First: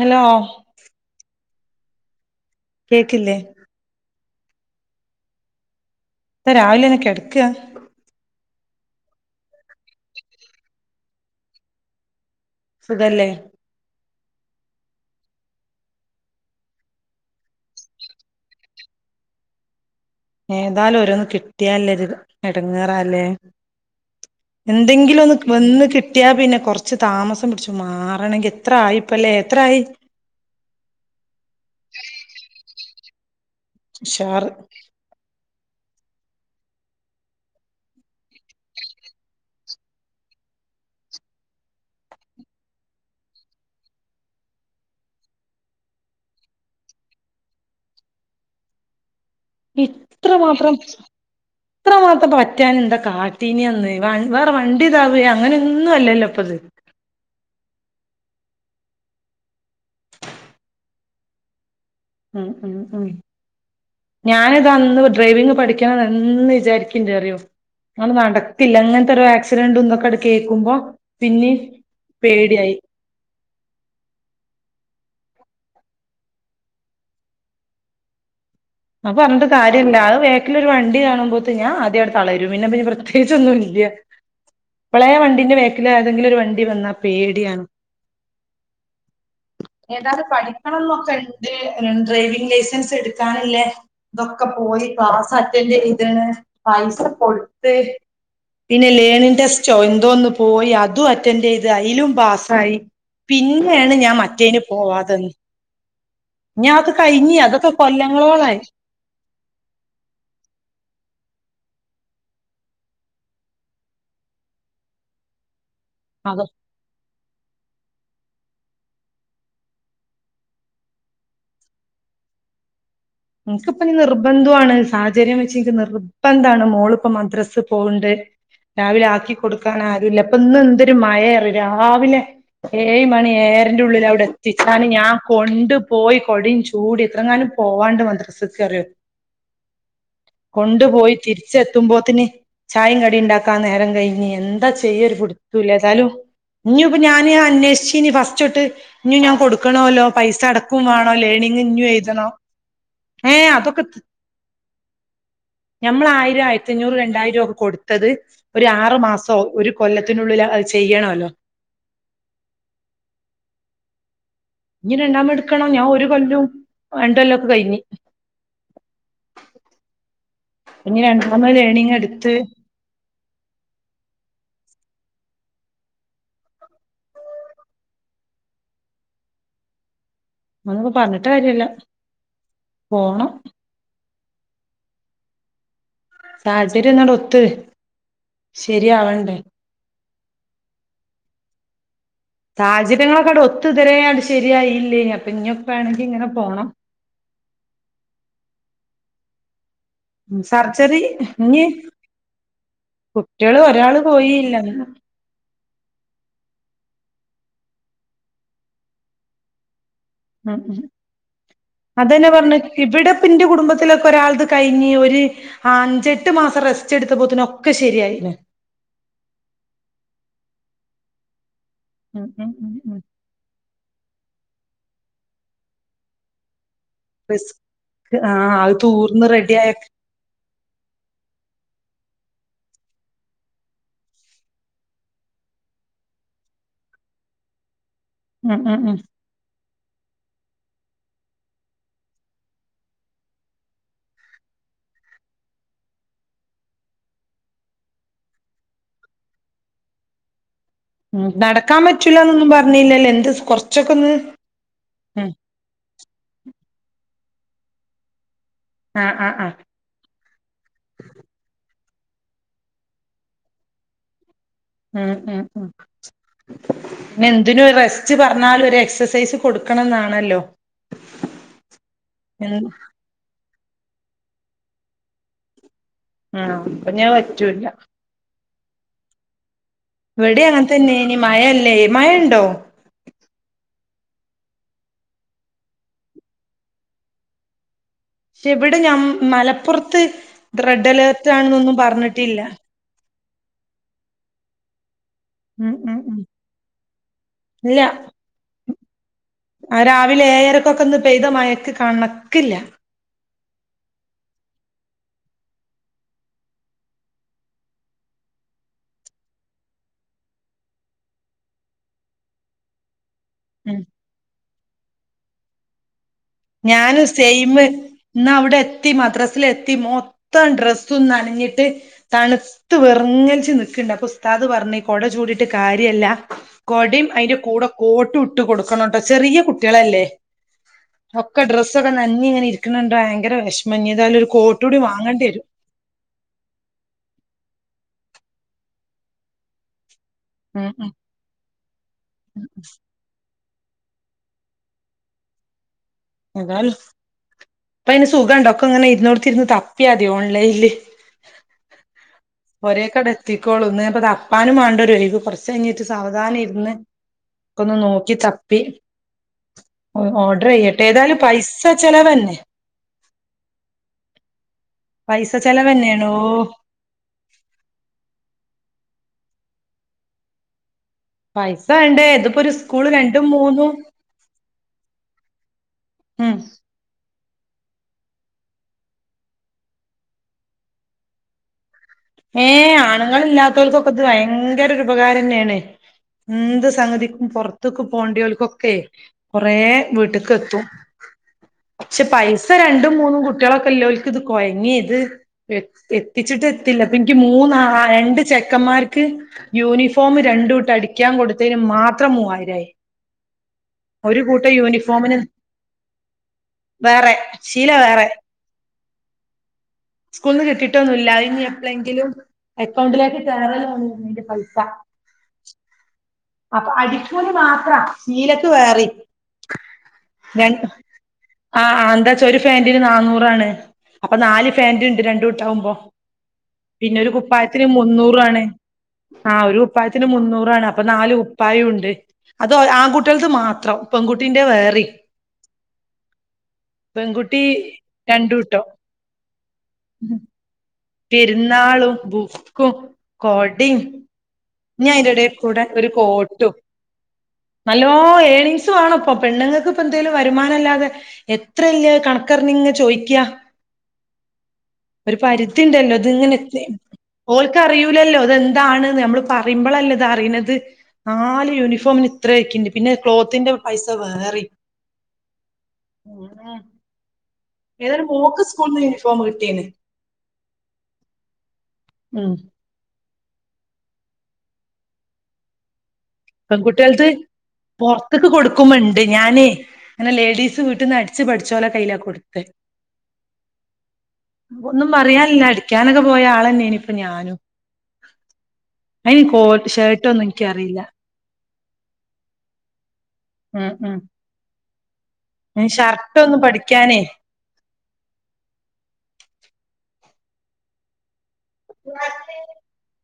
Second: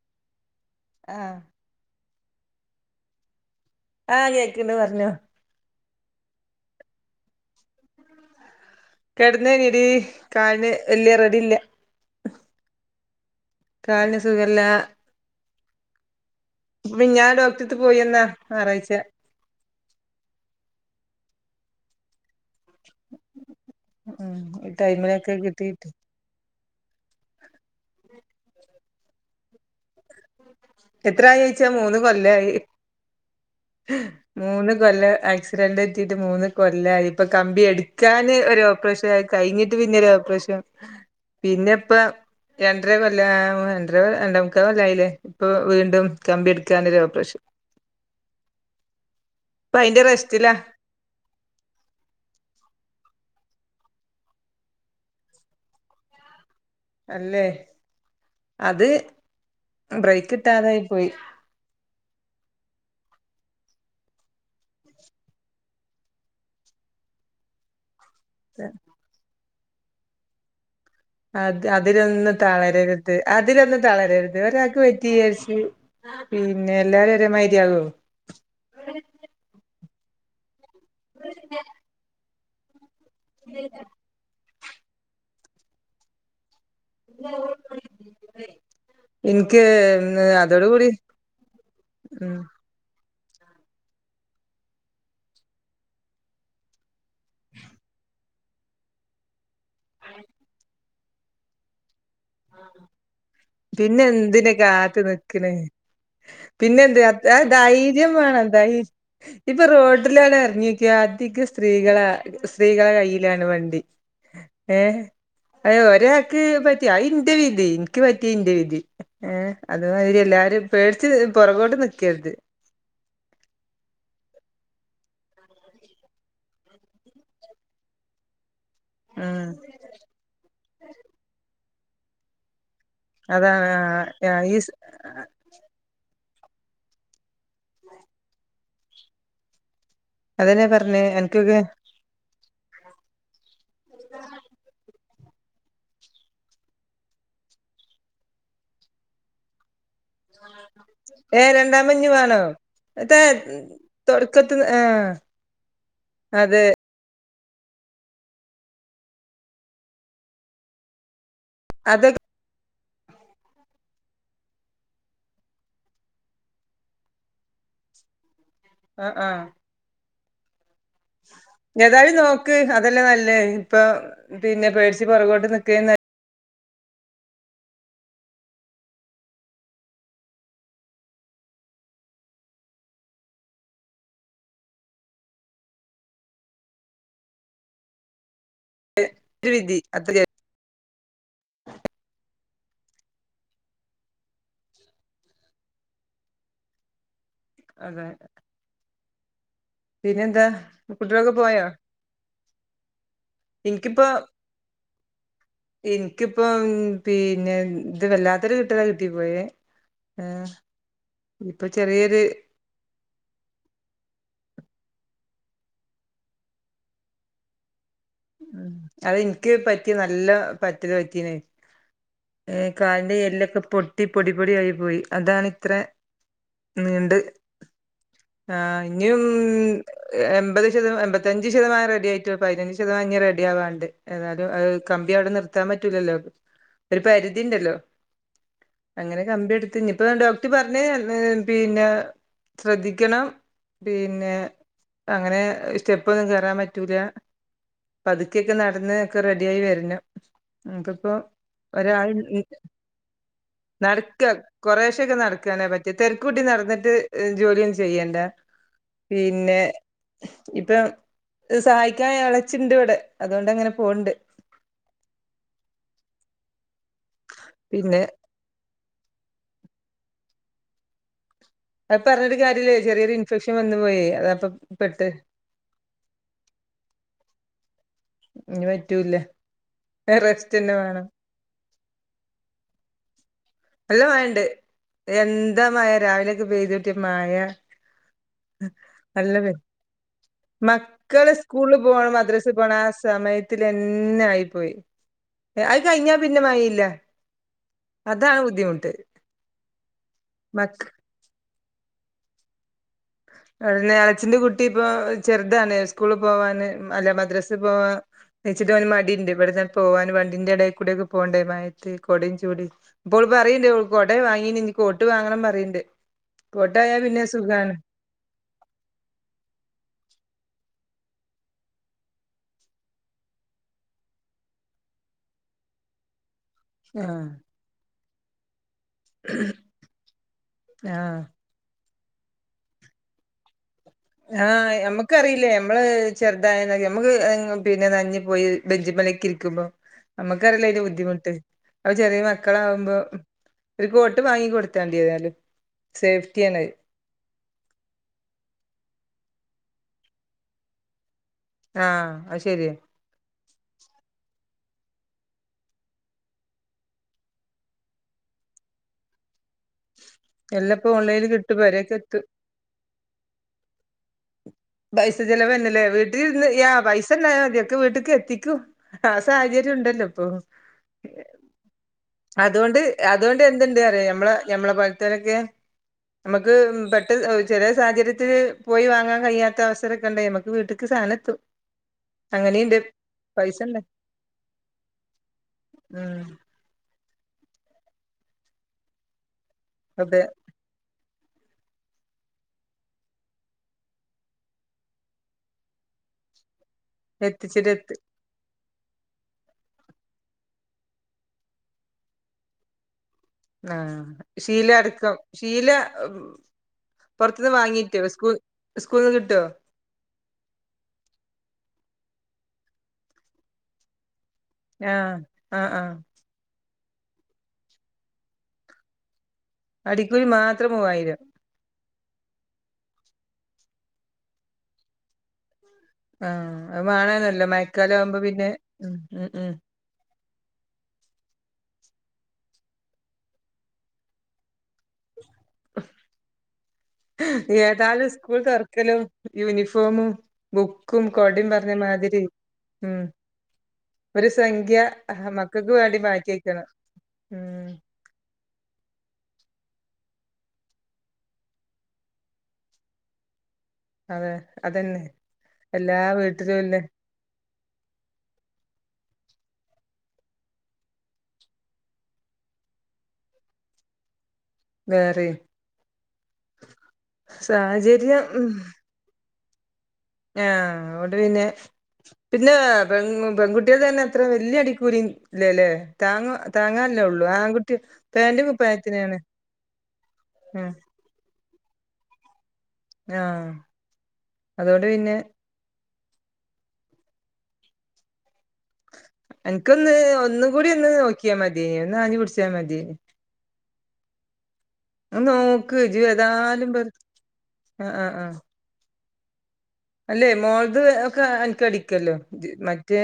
Hello ആഹ് കേക്കില്ലേ ആഹ് കേക്കണ്ട് പറഞ്ഞോ ഇപ്പ രാവിലെന്നെ കെടക്ക? കെടന്നേനിടി കാലിന് വല്യ റെഡിയില്ല സുഖല്ലേ കാലിന് സുഖല്ല മിഞ്ഞാന്ന് ഡോക്ടറട്ത്ത് പോയിവന്നാ ഞായറാഴ്ച ഏതാലും ഓരോന്നന്ന് കിട്ടിയല്ല ഒര്ത് എട്ങ്ങേറല്ലേ ഉം ഈ എന്തെങ്കിലും ടൈമിലൊക്കെ ഒന്ന് വന്ന് കിട്ടീട്ട് കിട്ട് ട്ടിയാ പിന്നെ കുറച്ച് താമസം പിടിച്ചു മാറണമെങ്കിൽ എത്ര ആയി ഇപ്പല്ലേ എത്രയി? എത്രായി ചോയിച്ചാ മൂന്ന് കൊല്ലായി ഉഷാറ് മൂന്ന് കൊല്ല ആക് ആക്‌സിഡന്റ് പറ്റിയിട്ട് മൂന്ന് കൊല്ലായി ഇപ്പൊ കമ്പി എടുക്കാന് ഒരു ഓപ്പറേഷൻ, ആഹ് കഴിഞ്ഞിട്ട് പിന്നെ ഒരു ഓപ്പറേഷൻ പിന്നെ ഇപ്പ രണ്ടര കൊല്ല ആഹ് രണ്ടര രണ്ടമുക്കല് കൊല്ലായില്ലേ ഇപ്പൊ വീണ്ടും കമ്പി എടുക്കാൻ ഒരു ഓപ്പറേഷൻ ഇപ്പ അയിന്റെ ഇത്ര റെസ്റ്റിലാ മാത്രം ഇത്രമാത്രം പറ്റാഞാൻ എന്താ കാട്ടീന അന്ന്, വേറെ വണ്ടി ഇതാവ അങ്ങനെന്നും അല്ലല്ലോ ഇപ്പത് അല്ലേ അത് ബ്രേക്ക് കിട്ടാതായി പോയി ഉം ഉം ഉം ഞാനിതാ അന്ന് ഡ്രൈവിങ് പഠിക്കണ എന്ന് വിചാരിക്കണ്ട അറിയോ? അത് നടക്കില്ല ഇങ്ങനത്തെരു ആക്സിഡന്റ് തും ഇങ്ങട് കേക്കുമ്പോ അത് അതിലൊന്ന് തളരരു അതിലൊന്നും തളരരുത് ഒരാക് പറ്റി വിചാരിച് പിന്നെ എല്ലാരും ഒരെമാരിയാകോ അപ്പ പറഞ്ഞിട്ട് കാര്യല്ല അത് വേക്കില ഒരു വണ്ടി കാണുമ്പോത്തിന് ഞാ ആദ്യം അട് തളരും പിന്നെത്യേ രിച്ചൊന്നും ഇല്ല. ഇപ്പളേ വണ്ടീന്റെ വേക്കിൽ ഏതെങ്കിലും ഒരു വണ്ടി വന്നാ പേടിയാണ് എനിക്ക് ഏതായാലും അതോട് പഠിക്കണം കൂടി എന്നൊക്കെ ഉം ഡ്രൈവിംഗ് ലൈസൻസ് എടുക്കാനില്ലേ ഇതൊക്കെ പോയി ക്ലാസ് അറ്റൻഡ് ചെയ്താണ് പൈസ കൊടുത്ത് പിന്നെ ലേണിറെടെസ്റ്റോ എന്തോന്ന് പോയി അതും അറ്റൻഡ് ചെയ്ത് അലും പാ സ്സായി പിന്നെയാണ് പിന്നെ ഞാൻ എന്തിന മറ്റേന് കാത്ത് പോവാതെന്ന് നിക്കണ് ഞ പിന്നെ അത് എന്ത് കഴിഞ്ഞി ആ അതൊക്കെ ധൈര്യം വേണം കൊല്ലങ്ങളോളായി ധൈര്യ ഇപ്പൊ റോഡില ആണ്ട് ഇറങ്ങിയൊക്കിയ അധിക സ്ത്രീകളെ സ്ത്രീകളെ കയ്യിലാണ് വണ്ടി ഏഹ് അയ്യൊ അതൊ ഒരാക്ക് പറ്റി അയി ന്റെ വിധി ഇൻക്ക് പറ്റിയെ ഇന്റെ വിധി ഏഹ് അത് മാതിരി എല്ലാരും പേടിച്ച് പൊറകോട്ട് നിക്കര്ത് ഇൻക്ക്പ്പം ഇനി നിർബന്ധുവാണ് സാഹചര്യം വെച്ചെനിക്ക് നിർബന്ധാണ് മോളിപ്പോ മദ്രസ് പോവ്ണ്ട് രാവിലെ ആക്കി ഉം കൊടുക്കാൻ ആരുല്ലാ ഇപ്പം ഇന്ന് എന്തൊരു മഴയാറിയോ രാവിലെ ഏഴ്‌ മണി അതാണ് ഏഴെരെന്റെ ഉള്ളില് അവിടെ ഈ എത്തിച്ചാന് ഞാൻ കൊണ്ട് പോയി കൊടയും ചൂടി എത്രങ്ങാനും പോവാണ്ട് മദ്രസക്ക് അറിയോ അതന്നെ കൊണ്ടു പറഞ്ഞേ പോയി അനക്കൊക്കെ തിരിച്ചെത്തുമ്പോത്തിന് ചായേം കടിയും ഇണ്ടാക്കാൻ നേരം കയിഞ്ഞ് എന്താ ചെയ്യാ ഒരു പിടി ത്തൂലാ ഏതാലും ഇനി ഇപ്പ ഞാന് അന്വേഷിച്ചീനി ഫസ്റ്റൊട്ട് ഇനി ഞാൻ കൊടുക്കണോല്ലോ പൈസ അടക്കും വേണം ഏ ലേണിങ് ഇനിയു രണ്ടാമത് ഇഞ്ഞ് എഴുതണോ വേണോ എത്താ ഏഹ് അതൊക്കെ തൊടക്കത്ത് ആഹ് ഞമ്മള് ആയിരം അതെ ആയിരത്തഞ്ഞൂറ് രണ്ടായിരൊക്കെ കൊട് ത്തത് ഒരു ആറു മാസോ ഒരു കൊല്ലത്തിനുള്ളില് അത് ചെയ്യണോല്ലോ അതെട് ഇനി രണ്ടാമത് എടുക്കണം ഞാൻ ഒരു കൊല്ലും രണ്ട് കൊല്ലൊക്കെ കയിഞ്ഞ് ആഹ് ആഹ് ഇനി രണ്ട് മൂന്ന് ലേണിങ്ങ് ഏതായാലും എടുത്ത് നോക്ക് അതല്ലേ നല്ലേ ഇപ്പ പിന്നെ പേടിച്ച് പൊറകോട്ട് നിക്ക്ന്നേ നൽ നമ്മളിപ്പോ പറഞ്ഞിട്ട് കാര്യല്ലാ പോണം സാഹചര്യം ഒന്നാട് ഒത്ത് ശരിയാവണ്ടേ ഒരു വിധി അത്രയാ സാഹചര്യങ്ങളൊക്കെ ആട് ഒത്ത് ഇതുവരേ ആട് ശരിയായില്ലേനി അപ്പ ഇഞ്ഞിപ്പാണെങ്കി ഇങ്ങനെ പോണം അതെ ഉം പിന്നെന്താ സർജറി കുട്ടികളൊക്കെ ഇനി പോയോ കുട്ട്യോള് ഒരാള് പോയീല്ലാന്ന് ഇൻക്കിപ്പം പീന്നെ ഇത് വല്ലാത്തൊരു കിട്ടലാ കിട്ടിപ്പോയേ ആഹ് ഉം ഇപ്പൊ ചെറിയൊരു ഇവിടെപ്പെന്റെ കുടുംബത്തിലൊക്കെ ഒരാളത് കയിഞ്ഞ് ഒര് ആഹ് അഞ്ചെട്ട് മാസം റെസ്റ്റ് എടുത്തപ്പോത്തേന് ഒക്കെ ശരിയായില്ലേ ഉം അത് എനിക്ക് പറ്റിയ നല്ല പറ്റല് പറ്റീനത് ഉം ഉം ഏഹ് ഉം ഉം കാലിന്റെ എല്ലൊക്കെ പൊട്ടി പൊടി പൊടി ആയി പോയി അതാണിത്രേ നീണ്ട് റിസ്ക് അത് ആഹ് ഇനിയും തൂർന്ന് റെഡിയായ ഏഹ് എമ്പത് ശത എമ്പത്തഞ്ച് ശതമാനം റെഡി ആയിട്ട് പതിനഞ്ച് ശതമാനം ഇനി റെഡി ആവാണ്ട് ഏതാലും ആഹ് കമ്പി അവിടെ നിർത്താൻ പറ്റൂല്ലല്ലോ ഒരു പരിധി ഇണ്ടല്ലോ ഉം ഉം ഉം കമ്പി എടുത്ത് ഇനിയിപ്പ ഡോക്ടർ പറഞ്ഞ് [unintelligible] പിന്നാ ശ്രദ്ധിക്കണം പിന്നെ അങ്ങനെ സ്റ്റെപ്പൊന്നും കേറാൻ പറ്റൂലാ പതുക്കെയൊക്കെ നടന്ന് ഒക്കെ റെഡിയായി വെരണം ഉം നടക്കാൻ പറ്റൂലാന്നൊന്നും പറഞ്ഞില്ലല്ലേ എന്ത് കൊറച്ചൊക്കെ ഒന്ന് കൊറേശെയൊക്കെ ഉം നടക്കാനേ പറ്റിയെ തെരക്കൂട്ടി നടന്നിട്ട് ഏഹ് ജോലിയൊന്നും ചെയ്യണ്ടാ ആഹ് ആഹ് ആഹ് പിന്നെ ഇപ്പം സഹായി ക്കാൻ എളേച്ചിണ്ട് ഇവിടെ അതുകൊണ്ട് അങ്ങനെ പോണ്ട് ഉം ഉം ഉം പിന്നെ എന്തിനും ഒര് പിന്നെ റെസ്റ്റ് പർ ഞ്ഞാലൊരു എക്സസൈസ് കൊടുക്കണന്നാണല്ലോ അത് പർഞ്ഞ്ട്ട് കാര്യഇല്ലേ ചെറിയൊരു ഇൻഫെക്ഷൻ വന്നു പോയേ അതാ ഇപ്പ പെട്ട് ആണോ അപ്പഞ് അത്‌ പറ്റു ല്ല ഇഞ് പറ്റൂ ല്ല ഇവടി അങ്ങൻതന്നേയ്നി മഴയല്ലേ മഴ ഇണ്ടോ നല്ല മഴണ്ട് എന്താ മഴ രാവിലെയൊക്കെ പെയ്ത് കൂട്ടിയ മഴ പക്ഷെ അഹ് ഇവിടെ ഞ നല്ലം പെഴ്ത് മലപ്പുറത്ത് റെഡ് അലേർട്ട് മക്കള് സ്കൂൾള് ആണെന്നൊന്നും പോണം പറഞ്ഞിട്ടില്ല മദ്രസ്സ് പോണ ആ സമയ ത്തിലെന്നെ ആയി പോയി ഉം ഉം ഉം ഇല്ല താണ് ബുദ്ധിമുട്ട് ആഹ് രാവിലെ മക്ക ഏഴരക്കൊക്കെ ഇന്ന് പെയ്ത മഴക്ക് കണക്കില്ല അതെന്നെ എളച്ചിന്റെ കുട്ടി ഇപ്പൊ ചെറ്താണ് സ്കൂൾള് പോവാന് ഉം അല്ല മദ്രസ്സ് പോവാ ന്ച്ച്ട്ട് ഓന് മടിണ്ട് ഇവട്ന്ന് ആണ്ട് പോവാന് വണ്ടിന്റെ എടേക്കൂടെ ഒക്കെ പോവണ്ടെ മഴെത്ത് കൊടിം ചൂടി ഇപ്പോള് പറയ്ണ്ട് ഉം ഓള് കൊടെ വാങ്ങീനിം ഇഞ് കോട്ട് വാങ്ങണം പറയ്ണ്ട് കോട്ടായാ ഞാനും പിന്നെ സെയ്‌മ് സുഖാണ് ഇന്ന് അവ്ടെ എത്തി മദ്രാസിലെത്തി മൊത്തം ഡ്രസ്സും നനഞ്ഞിട്ട് തണ്ത്ത് വെർങ്ങെൽച്ച് നിക്ക്ണ്ട് അപ്പൊ ഉസ്താദ് പർഞ്ഞ് കൊട ചൂടീട്ട് കാര്യല്ല കൊടിം ആഹ് അയ്‌ന്റെ കൂടെ കോട്ടും ഇട്ട് കൊട്ക്കണംട്ടോ ചെറിയ കുട്ട്യേളല്ലേ ആഹ് ഒക്കെ ഡ്രസ്സൊക്കെ നനഞ്ഞ് ഇങ്ങനെ ഇര്ക്ക്ണണ്ട് ഭയങ്കര വെഷ്മം ഇഞ്ഞെതായാലും ഒരു കോട്ട് ആഹ് കൂടി വാങ്ങേണ്ടി വരും ഞമ്മക്കറിയില്ലേ ഞമ്മള് ചെർതായ അന്നൊക്കെ ഞമ്മക്ക് പിന്നെ നൻഞ്ഞ് പോയി ബെഞ്ചിമലെക്കെ ഇരിക്കുമ്പോ നമ്മക്കറിയാലോ ഉം അയ്‌ന്റെ ഉം ബുദ്ധിമുട്ട് അപ്പൊ ചെറിയ ഉം. മക്കളാവുമ്പോ ഒരു കോട്ട് വാങ്ങി കൊട്ത്താണ്ടി ഏതായാലും സേഫ്റ്റിയാണത് ഏതായാലും ഇപ്പ അയ്‌ന് സുഖംണ്ട് ഒക്കെ ഇങ്ങനെ ഇര്ന്നോട്ത്തിരുന്ന് തപ്പിയാമതി ഓൺലൈൻല് ആഹ് അയ്ശെ പൊരേയ്ക്ക് ആണ്ട് എത്തിക്കോളും ഇന്ന് പ്പൊ തപ്പാനും വാണ്ടേ ഓരൊഴിവ് കൊർച്ച് കഴിഞ്ഞിട്ട് സാവധാനം ഇര്ന്ന് ഒക്കൊന്ന് നോക്കി തപ്പി ഒഹ് ഓട് ഡ്രെയ്യട്ടെ എല്ലപ്പോ ഏതായാലും ഓൺലൈനിൽ കിട്ടും പൈസ പെരേക്ക് എത്തും ചെലവെന്നെ പൈസ ചെലെവെന്നെല്ലെ ചെലവന്നെയാണ് ഓ വീട്ട്ല് ഇര്ന്ന് ചെയ്യാ പൈസ സണ്ടായ മതി ഒക്കെ വീട്ട്ക്ക് എത്തിക്കും ആ സാഹചര്യോം ഇണ്ടല്ലോ ഇപ്പൊ പൈസ വേണ്ടേ ഇതിപ്പോ ഒരു അതുകൊണ്ട് സ്കൂള് രണ്ടും അതുകൊണ്ട് മൂന്നും എന്ത്ണ്ട് അറിയോ ഞമ്മളെ ഞമ്മളെപോലത്തോലൊക്കെ ഉം ഞമ്മക്ക് പെ ട്ടെന്ന് ചെറ്യേ സാഹചര്യത്തില് പോയി വാങ്ങാൻ കഴിയാത്ത അവസരൊക്കെണ്ടേ അമ്മക്ക് വീട്ട്ക്ക് സാനെത്തും ഏഹ് ആണ്ങ്ങള് ഇല്ലാത്തോൽക്കൊക്കെ ഇത് ഭയങ്കര ഒരു ഉപകാരം തന്നേണ് ഉം എന്ത് സംഗതിക്കും പൊർത്ത്ക്ക് പോണ്ട്യോൽക്കൊക്കെ കൊറേ അതെ വീട്ട്ക്ക് എത്തും പക്ഷെ പൈസ രണ്ടും മൂന്നും കുട്ട്യോളൊക്കെഇല്ലോൽക്ക്ത് കൊയങ്ങി ഇത്‌ എ എത്തിച്ചിട്ട് എത്തില്ല ഇപ്പ ഇൻക്ക് മൂന്ന് എത്തിച്ചിട്ട് ആളാ എത്തി രണ്ട് ചെക്കന്മാർക്ക് യൂണിഫോമ് രണ്ട് കൂട്ടം അടിക്കാൻ കൊടുത്തേന് മാത്രം മൂവായിരായി ആഹ് ഒരു കൂട്ടം ശീല അടക്കം യൂണിഫോമിന് ശീല വേറെ പൊർത്ത്ന്ന് ശീല വാങ്ങീറ്റൊ സ്കൂൾ സ്കൂൾന്ന് കിട്ടോ സ്‌കൂൾന്ന് കിട്ടിട്ടൊന്നും ഇല്ല അത്‌ ഇഞ് എപ്ലെങ്കിലും അക്കൗണ്ടിലേക്ക് കേറാ തോന്ന്ന്ന് അയ്‌ന്റെ പൈസ ആഹ് ആഹ് ആഹ് അപ്പ അടിക്കൂലി മാത്ര സീലക്ക് വേറിം അടിക്കുലി മാത്രം മൂവായിരം ആഹ് അഹ് എന്താവെച്ചാ ഒരു ഫാന്റിന് നാന്നൂറാണ് അപ്പൊ നാല് ഫാന്റ് ഇണ്ട് രണ്ട്കൂട്ടാവുമ്പൊ ആഹ് അത് വണാല്ലോല്ലെ മയക്കാലം ആവുമ്പോ മുന്നൂറാണ് പിന്നെ ഉം അഹ് ആ അഹ് ഒരു കുപ്പായത്തിന് മുന്നൂറാണ് അപ്പൊ നാല് കുപ്പായു ണ്ട് അത് ആൺകുട്ടികളത് മാത്രം പെൺകുട്ടിന്റെ വേറിം പെൺകുട്ടി ഏതാലും സ്കൂൾ രണ്ടൂട്ടം തുറക്കലും യൂണിഫോമും ബുക്കും കൊടിം പറഞ്ഞ പെരുന്നാളും മാതിരി ബുക്കും ഉം കൊടിം ഒരു സംഖ്യ ഇഞ്ഞി അയിന്റെ എടേ കൂടെ മക്കൾക്ക് ഒരു വേണ്ടി മാറ്റി വക്കണം ഉം ഓ ഏണിങ്സ് വേണ ഇപ്പൊ പെണ്ണു ങ്ങ ൾക്ക്പ്പൊ എന്തേലും വരുമാനല്ലാതെ എത്രല്ലേ കണക്കറിഞ്ഞ് ചോയിക്കാ അതെ അതന്നെ ഒരു പരിധി ഉണ്ടല്ലോ എല്ലാ അത് ഇങ്ങനെ വീട്ടിലും ത്തി ഇല്ലേ ഓൾക്ക് അറിയൂലല്ലോ അതെന്താണ് നമ്മള് പറയുമ്പോളല്ലേ ഇത അറിയുന്നത് നാല് യൂണിഫോമിന് ഇത്രയക്കണ്ട് പിന്നെ ക്ലോത്തിന്റെ പൈസ വേറിം വേറെയും ഏതായാലും സാഹചര്യം മോക്ക് ഉം സ്കൂൾന്ന് യൂണി ഫോം കട്ടീന്ന്. ആഹ് അതോണ്ട് പിന്നെ ഉം പിന്നെ. പെ പെൺകുട്ടികൾ തന്നെ അത്ര വല്യ അടിക്കൂലി ഇല്ലല്ലേ. താങ്ങ താങ്ങാനല്ലേ പെൺകുട്ടികൾത് ഉള്ളൂ ആൺകുട്ടി പൊറത്ത്ക്ക് പാന്റും കൊടുക്കുമ്പണ്ട് കുപ്പായത്തിനാണ് ഞാനേ അങ്ങനെ ലേഡീസ് ഉം വീട്ടിൽന്ന് അടി ടിച്ച് പഠിച്ചോലെ കയ്യില കൊടുത്ത് ആഹ് അതുകൊണ്ട് ഒന്നും പിന്നെ പറയാനില്ലടി. പടിക്കാനൊക്കെ പോയ ആളന്നെയാണ് ഇപ്പൊ ഞാനും. അയിന് കോ ഷർട്ട്ഒന്നും എനിക്കറിയില്ല. ക്കാമതിയേനി ഒന്ന് ആഞ്ഞ് പുടിച്ചാ മതിയേനി. ഉം ഉം നോക് ഷർട്ടൊന്നും ജേതായാലു വെറ് പഠിക്കാനേ ആ ആഹ്ആ. അല്ലേ മോൾത് ഒക്കെ അനക്ക് അടിക്കല്ലോ മറ്റേ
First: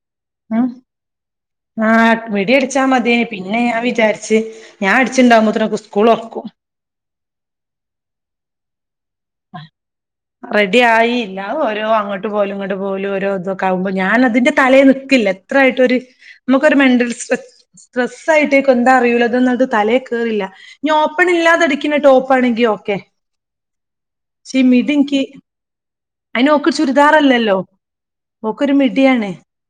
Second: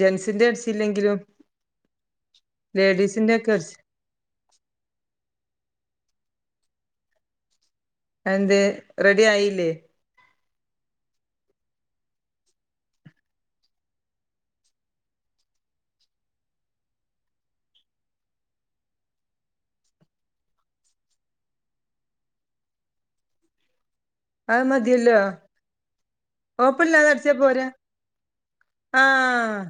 ജൻസ്. ഉം ആ മിടിയടിച്ചാ മതിയേനി ലേഡീസിന്റെ ഒക്കെ പിന്നെ അടിച്ച് ഞാൻ വിചാരിച്ച്. ഞാ അടിച്ചുണ്ടാവുമ്പോത്ത് നൊക്കെ സ്കൂളൊറക്കും. അത് എന്തെ റെഡി ആയില്ലേ. റെഡി ആയില്ലാ അഹ് ഓരോ അങ്ങോട്ട് പോകലും ഇങ്ങോട്ട് പോകലും ഓരോ ഇതൊക്കെ ആകുമ്പോ ഞാൻ അതിന്റെ തലെ നിക്കില്ല. അത്രയിട്ട് ഒരു നമുക്കൊരു മെന്റൽ സ്ട്ര. സ്ട്രെസ് ആയിട്ടേക്കും എന്താ അറിയില്ല ഇതൊന്നങ്ങ്ട്ട് തലയെ കയറില്ല. ഞ്ഞി ഓപ്പൺ ഇാത അടിക്കുന്ന ടോപ്പ് ആണെങ്കി ഓക്കെ. പക്ഷെ അത് ഈ മിടിൻക് മതിയല്ലോ അയ്ന്ഓക് ഓപ്പണില്ലാതെ അടിച്ചാ ചുരിദാറല്ലല്ലോ. പോരാ ഓക്കൊരു മിടിയണേ ആഹ്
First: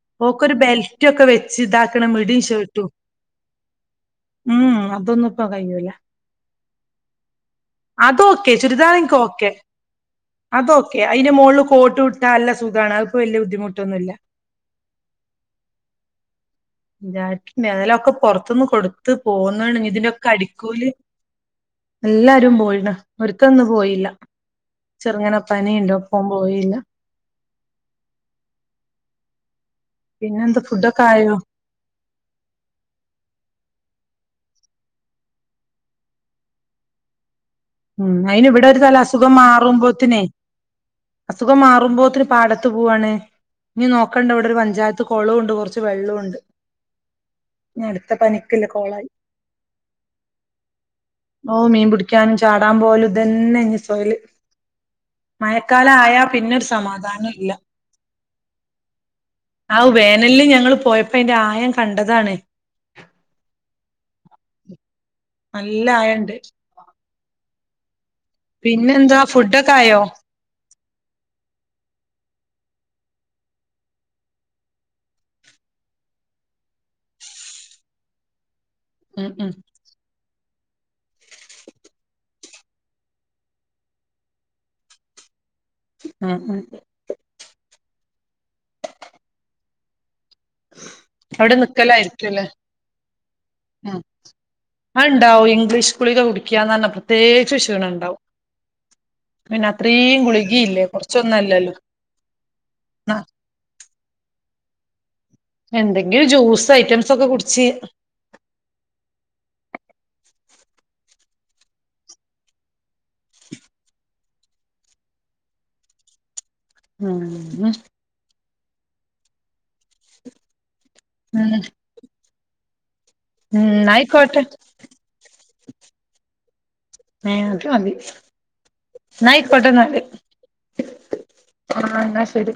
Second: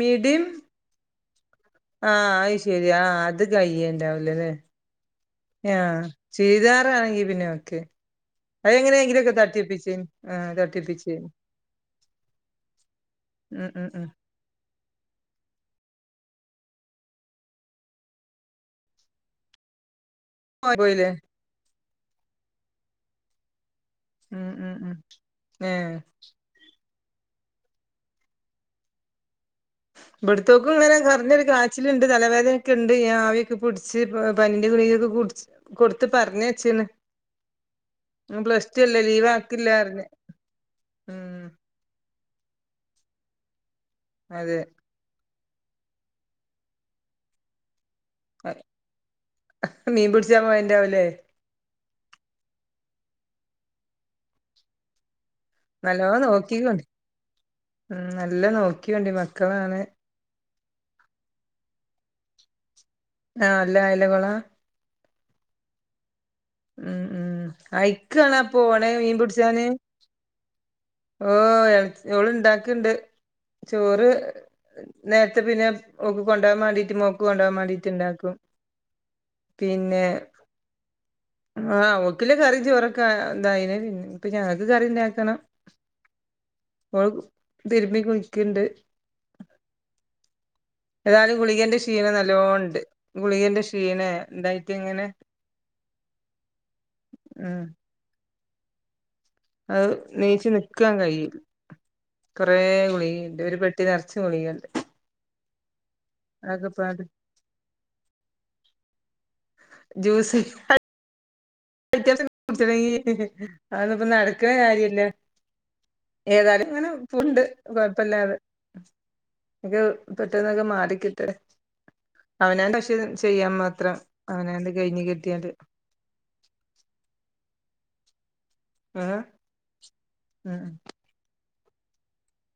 മിടിം ഓക്കൊരു ബെൽറ്റ് ഒക്കെ വെച്ച് ഇത. ആഹ് അയ് ശരി ആ അത് കയ്യേണ്ടാവി ലല്ലേ ഉം അതൊന്നും ഇപ്പ കയ്യൂല ആഹ്. ചുരിതാറാണെങ്കി പിന്നെ ഒക്കെ അത് ഓക്കെ അത് ചുരിദാർ എനിക്ക് എങ്ങനെയെങ്കിലുക്കെ ഓക്കെ തട്ടി ഒപ്പിച്ചേ. അതൊക്കെ അതിന്റെ മുകളിൽ കോട്ട് ഇട്ട നല്ല സുഖാണ് അത്‌പ്പ വലിയ ഉം ഉം ഉം ബുദ്ധിമുട്ടൊന്നുംല്ല. [unintelligible] ഒക്കെ പൊറത്തുന്ന് കൊടുത്ത് പോന്ന്ണ് ഇഞ്ഞി ഇതിന്റെക്കെ അടിക്കൂലി. പോയില്ലേ എല്ലാരും പോയിണ് ഒര്ത്തന് പോയില്ല ഉം ഉം ഉം ചെറുങ്ങനെ ഏഹ് പനിയുണ്ടോപ്പം പോയില്ല. പിന്നെന്താ ഇവിടുത്തോക്കും ഇങ്ങനെ ഫുഡൊക്കെ ആയോ കൊറഞ്ഞൊരു കാ. ച്ചിലുണ്ട് തലവേദനൊക്കെ ഉണ്ട് ആവിഒക്കെപിടിച്ച് പനിന്റെ ഗുളി കൊക്കെ കുടിച്ച്. കൊടുത്ത് പറഞ്ഞേച്ചീന്. ഉം അയിന് ഇവിടെ ഒരു തല ലീവ് അസുഖം ആക്കില്ലാർഞ്ഞ് മാറുമ്പോത്തിനെ. ഉം അസുഖം മാറുമ്പോത്തിന് പാടത്ത് പോവാണ് ഇനി നോക്കണ്ട ഇവിടെ ഒരു അതെ പഞ്ചായത്ത്. യത്ത് കൊളണ്ട് കുറച്ച് വെള്ളംണ്ട്. ഞ്ഞ് അടുത്ത പനിക്ക്‌ള്ള കോളായി. മീൻ പിടിച്ചാൻ പോയണ്ടാവൂലേ ഓ മീൻ പിടിക്കാനും ചാടാൻ പോവലും ഇതന്നെ ഇനി സോയല്. മഴക്കാലം ആയാൽ പിന്നരു സമാധാനം ഇല്ല. മം നല്ല നോക്കിയൊണ്ടി മക്കളാണ്. ആവു വേനലിൽ ഞങ്ങള് പോയ പ്പൊ അയിന്റെ ആയം കണ്ടതാണ്. ആഹ് നല്ല ആയല്ല കൊള. നല്ല ആയണ്ട്. ഉം ഉം അയ്ക്കണ പോണെ മീൻ പിന്നെന്താ പിടിച്ചാന്. ഫുഡൊക്കെ ആയോ ഓഹ് എള്ക്കി ഓള് ഇണ്ടാക്കിണ്ട് ചോറ്. നേരത്തെ പിന്നെ ഒക്ക് കൊണ്ടുപോകാൻ വേണ്ടിട്ട്, മോക്ക് കൊണ്ട് പോകാൻ വേണ്ടിയിട്ട് ഉണ്ടാക്കും. ഉ ഉം പിന്നെ ആഹ് ഓക്കില്ല കറി ചോറക്ക എന്തായിന് ഇപ്പൊ ഞങ്ങക്ക് കറി ഉണ്ടാക്കണം. മം മംഹ് ഓള് തിരുമ്പി കുളിക്ണ്ട്. ഏതാലും അവിടെ ഗുളികന്റെ ക്ഷീണം നിക്കലായിരിക്കുംല്ലേ നല്ലണ്ട് ഗുളികന്റെ ക്ഷീണ എന്തായിട്ട് ഇങ്ങനെ. അഹ് ണ്ടാവും ഇംഗ്ലീഷ് ഗുളിക കുടിക്കന്ന് പറഞ്ഞ പ്രത്യേകിച്ചും ഉം ക്ഷീണഇണ്ടാവും ആഹ് നച്ചു ഗുളികയില്ലേ നിക്കാൻ കയില്ല കുറച്ചൊന്നല്ലല്ലോ കുറെേ ആ ഗുളിയിണ്ട് ഒരു പെട്ടി നിറച്ചു ഗുളിയിണ്ട് എന്തെങ്കിലും ജ്യൂസ് ഐറ്റംസൊക്കെ കുടിച്ച് ജ്യൂസ് കുറച്ചുസം കുടിക്കാണങ്കി അതന്നപ്പോ നടക്കണ കാര്യല്ല ഏതായാലും ഇങ്ങനെ ഉം പോണുണ്ട് ഉം കൊയപ്പല്ലാതെ ഒക്കെ പെട്ടന്നൊക്കെ മാറിക്കിടട്ടെ ഉം അവനന്റെ ഇഷ് ചെയ്യാൻ മാത്രം എന്നായിക്കോട്ടെ അവനന്റെ കഴിഞ്ഞ് കിട്ടിയാല് എഹ് അത് മതി ഏഹ് ന്നാ ആയിക്കോട്ടെ ന്നാല് ഉം ആഹ് എന്നാ ശെരി